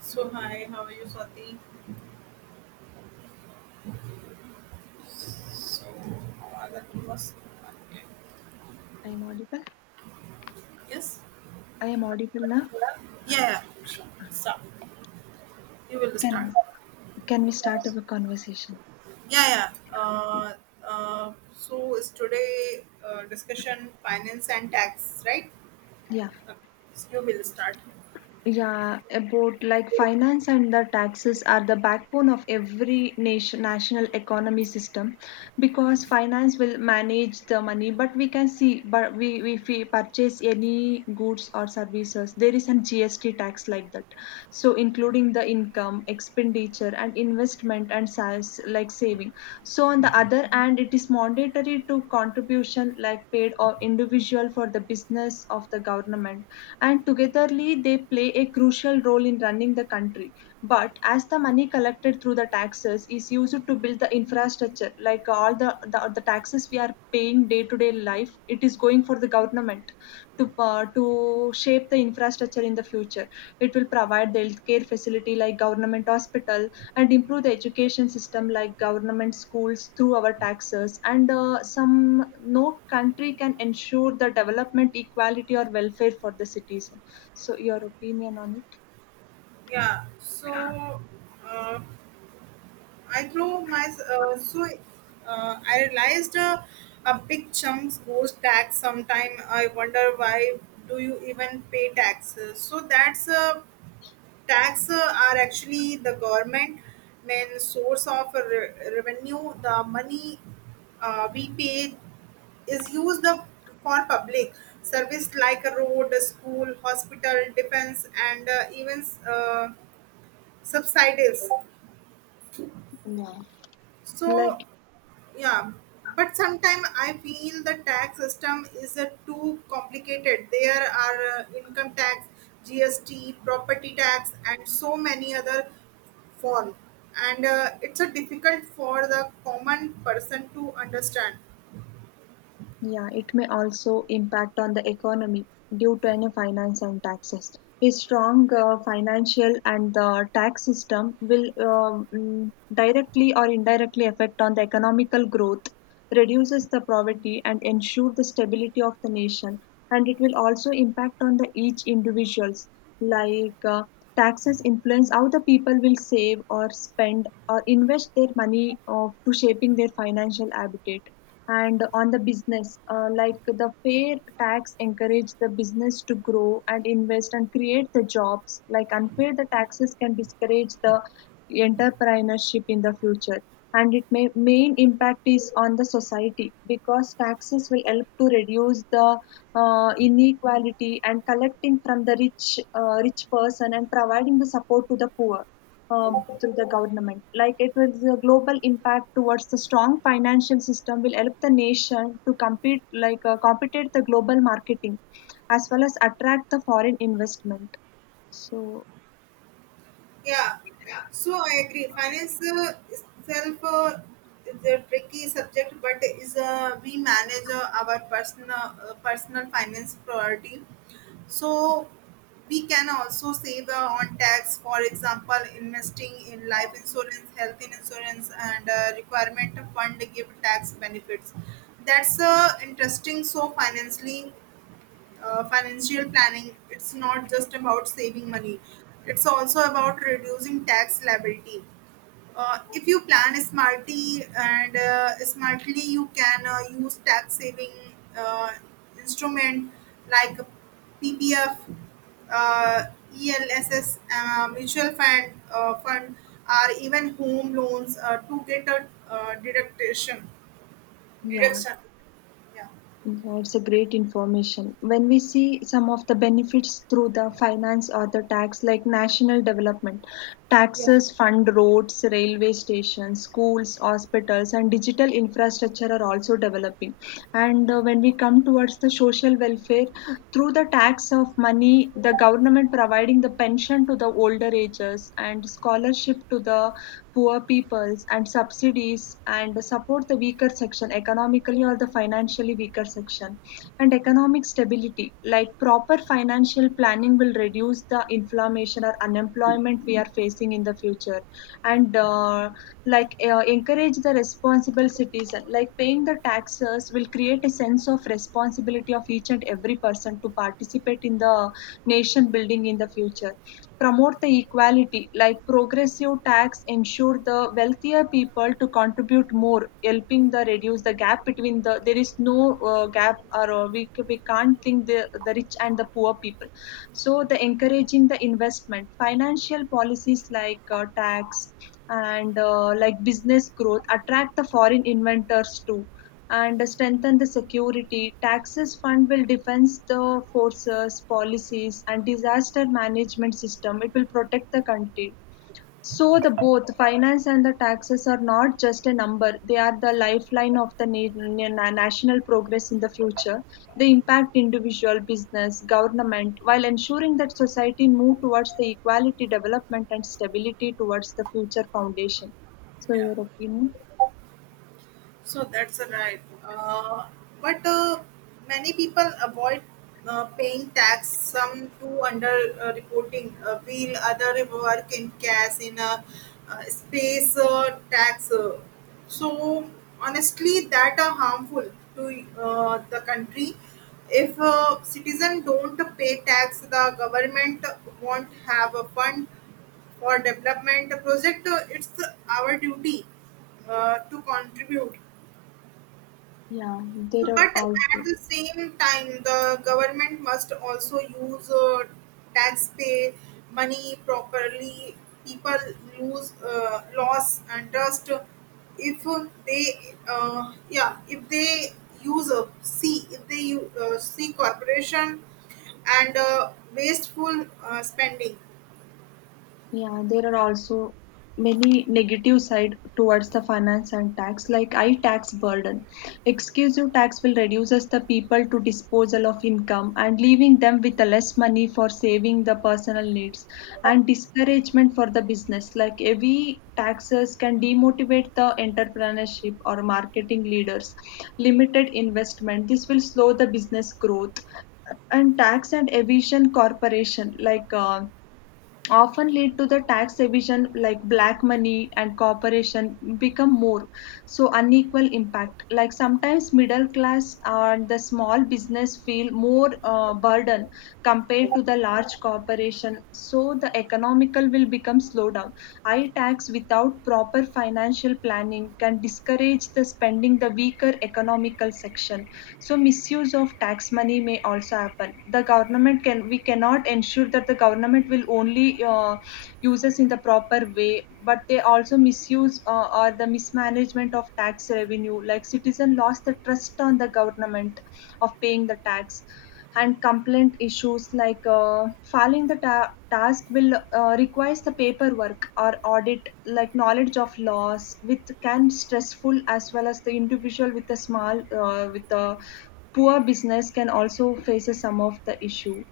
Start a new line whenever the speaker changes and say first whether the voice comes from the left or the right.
right: So hi, how are you, Swati? So that was okay.
left: I'm audible.
right: Yes.
left: I am audible now.
right: Yeah, Sure. Yeah. Sure. Start. You will start.
left: Can can we start our conversation?
right: Yeah, yeah. Uh, so is today discussion finance and tax, right?
left: Yeah.
right: Okay. So you will start.
left: Yeah, about like finance and the taxes are the backbone of every nation national economy system because finance will manage the money, but we can see, but we if we purchase any goods or services there is an GST tax like that, so including the income expenditure and investment and size like saving. So on the other hand, it is mandatory to contribution like paid or individual for the business of the government, and togetherly they play a crucial role in running the country. But as the money collected through the taxes is used to build the infrastructure, like all the taxes we are paying day to day life, it is going for the government to shape the infrastructure in the future. It will provide the healthcare facility like government hospital and improve the education system like government schools through our taxes. And some no country can ensure the development equality or welfare for the citizen. So your opinion on it?
right: Yeah. Uh, I throw my so I realized a big chunks goes tax. Sometime I wonder why do you even pay taxes? So that's a tax are actually the government main source of revenue, the money we pay is for public service like a road, a school, hospital, defense, and even subsidies.
left: Yeah. Like.
right: So yeah, but sometimes I feel the tax system is too complicated. There are income tax, GST, property tax, and so many other form, and it's a difficult for the common person to understand.
left: Yeah, it may also impact on the economy due to any finance and taxes. A strong financial and the tax system will directly or indirectly affect on the economical growth, reduces the poverty and ensure the stability of the nation. And it will also impact on the each individuals. Like taxes influence how the people will save or spend or invest their money of, to shaping their financial habitat, and on the business like the fair tax encourage the business to grow and invest and create the jobs, like unfair the taxes can discourage the entrepreneurship in the future. And it may main impact is on the society because taxes will help to reduce the inequality and collecting from the rich rich person and providing the support to the poor through the government. Like it will the global impact towards the strong financial system will help the nation to compete, like compete the global marketing as well as attract the foreign investment. So
right: Yeah, so I agree finance itself is a tricky subject, but is we manage our personal personal finance priority. So we can also save on tax, for example, investing in life insurance, health insurance, and requirement fund give tax benefits. That's interesting. So financial planning, it's not just about saving money; it's also about reducing tax liability. If you plan smartly, and smartly you can use tax saving uh, instrument like PPF, uh, ELSS, mutual fund fund, or even home loans to get a deduction.
left: yeah.
right: Deduction, yeah.
left: Yeah, it's a great information. When we see some of the benefits through the finance or the tax, like national development,
right: Yeah.
left: taxes fund roads, railway stations, schools, hospitals, and digital infrastructure are also developing. And when we come towards the social welfare, through the tax of money, the government providing the pension to the older ages and scholarship to the poor peoples and subsidies and support the weaker section economically or the financially weaker section, and economic stability like proper financial planning will reduce the inflammation or unemployment we are facing in the future. And like encourage the responsible citizen, like paying the taxes will create a sense of responsibility of each and every person to participate in the nation building in the future, promote the equality like progressive tax ensure the wealthier people to contribute more, helping the reduce the gap between the there is no gap, or we can't think the rich and the poor people. So the encouraging the investment, financial policies like tax and like business growth attract the foreign inventors too and strengthen the security. Taxes fund will defense the forces, policies, and disaster management system. It will protect the country. So the both finance and the taxes are not just a number, they are the lifeline of the national progress in the future. They impact individual, business, government while ensuring that society move towards the equality, development and stability towards the future foundation. So
right: Yeah.
left: your opinion?
right: So that's right. But many people avoid paying tax. Some do under reporting, while other work in cash in a space tax. So honestly, that are harmful to the country. If citizens don't pay tax, the government won't have a fund for development project. It's our duty to contribute.
left: Yeah,
right: So,
left: there are
right: but
left: also
right: at the same time, the government must also use taxpay money properly. People lose loss and trust if they yeah, if they use a see if they see corporation and wasteful spending.
left: Yeah, there are also many negative side towards the finance and tax, like high tax burden. Excessive tax will reduces the people to disposal of income and leaving them with the less money for saving the personal needs, and discouragement for the business. Like heavy taxes can demotivate the entrepreneurship or marketing leaders. Limited investment. This will slow the business growth and tax and evasion corporation like often lead to the tax evasion like black money, and corporation become more, so unequal impact like sometimes middle class and the small business feel more burden compared to the large corporation, so the economical will become slow down. High tax without proper financial planning can discourage the spending the weaker economical section. So misuse of tax money may also happen, the government can, we cannot ensure that the government will only use us in the proper way, but they also misuse or the mismanagement of tax revenue like citizen lost the trust on the government of paying the tax. And complaint issues like filing the task will requires the paperwork or audit like knowledge of laws, which can stressful as well as the individual with a small with a poor business can also faces some of the issue.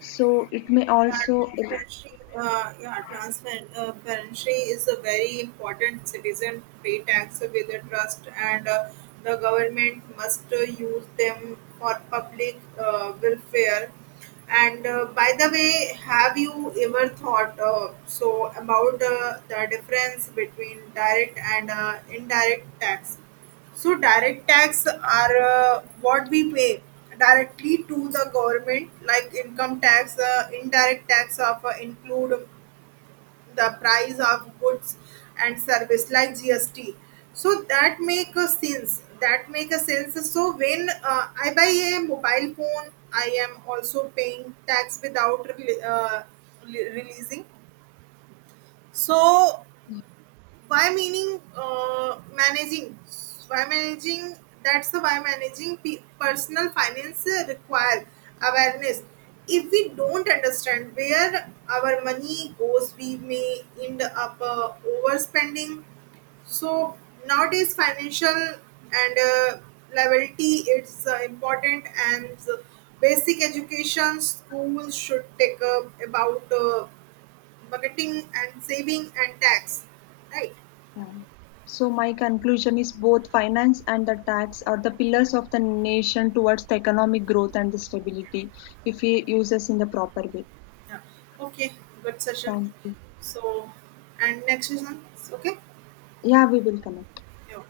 left: So it may also,
right: Transparency, yeah, transparency Transparency is a very important. Citizen pay tax with a trust, and the government must use them for public welfare. And by the way, have you ever thought about the difference between direct and indirect tax? So direct tax are what we pay directly to the government, like income tax. Indirect tax of include the price of goods and service, like GST. So that make a sense. That make a sense. So when I buy a mobile phone, I am also paying tax without releasing. So why meaning managing why managing, that's the why managing personal finance require awareness. If we don't understand where our money goes, we may end up overspending. So nowadays financial and liability, it's important. And basic education schools should take up about budgeting and saving and tax, right?
left: yeah. So my conclusion is both finance and the tax are the pillars of the nation towards the economic growth and the stability if we use us in the proper way.
right: Yeah. Okay. Good session.
left: Thank you.
right: So, and next session. Okay.
left: Yeah, we will connect.
right: Yeah.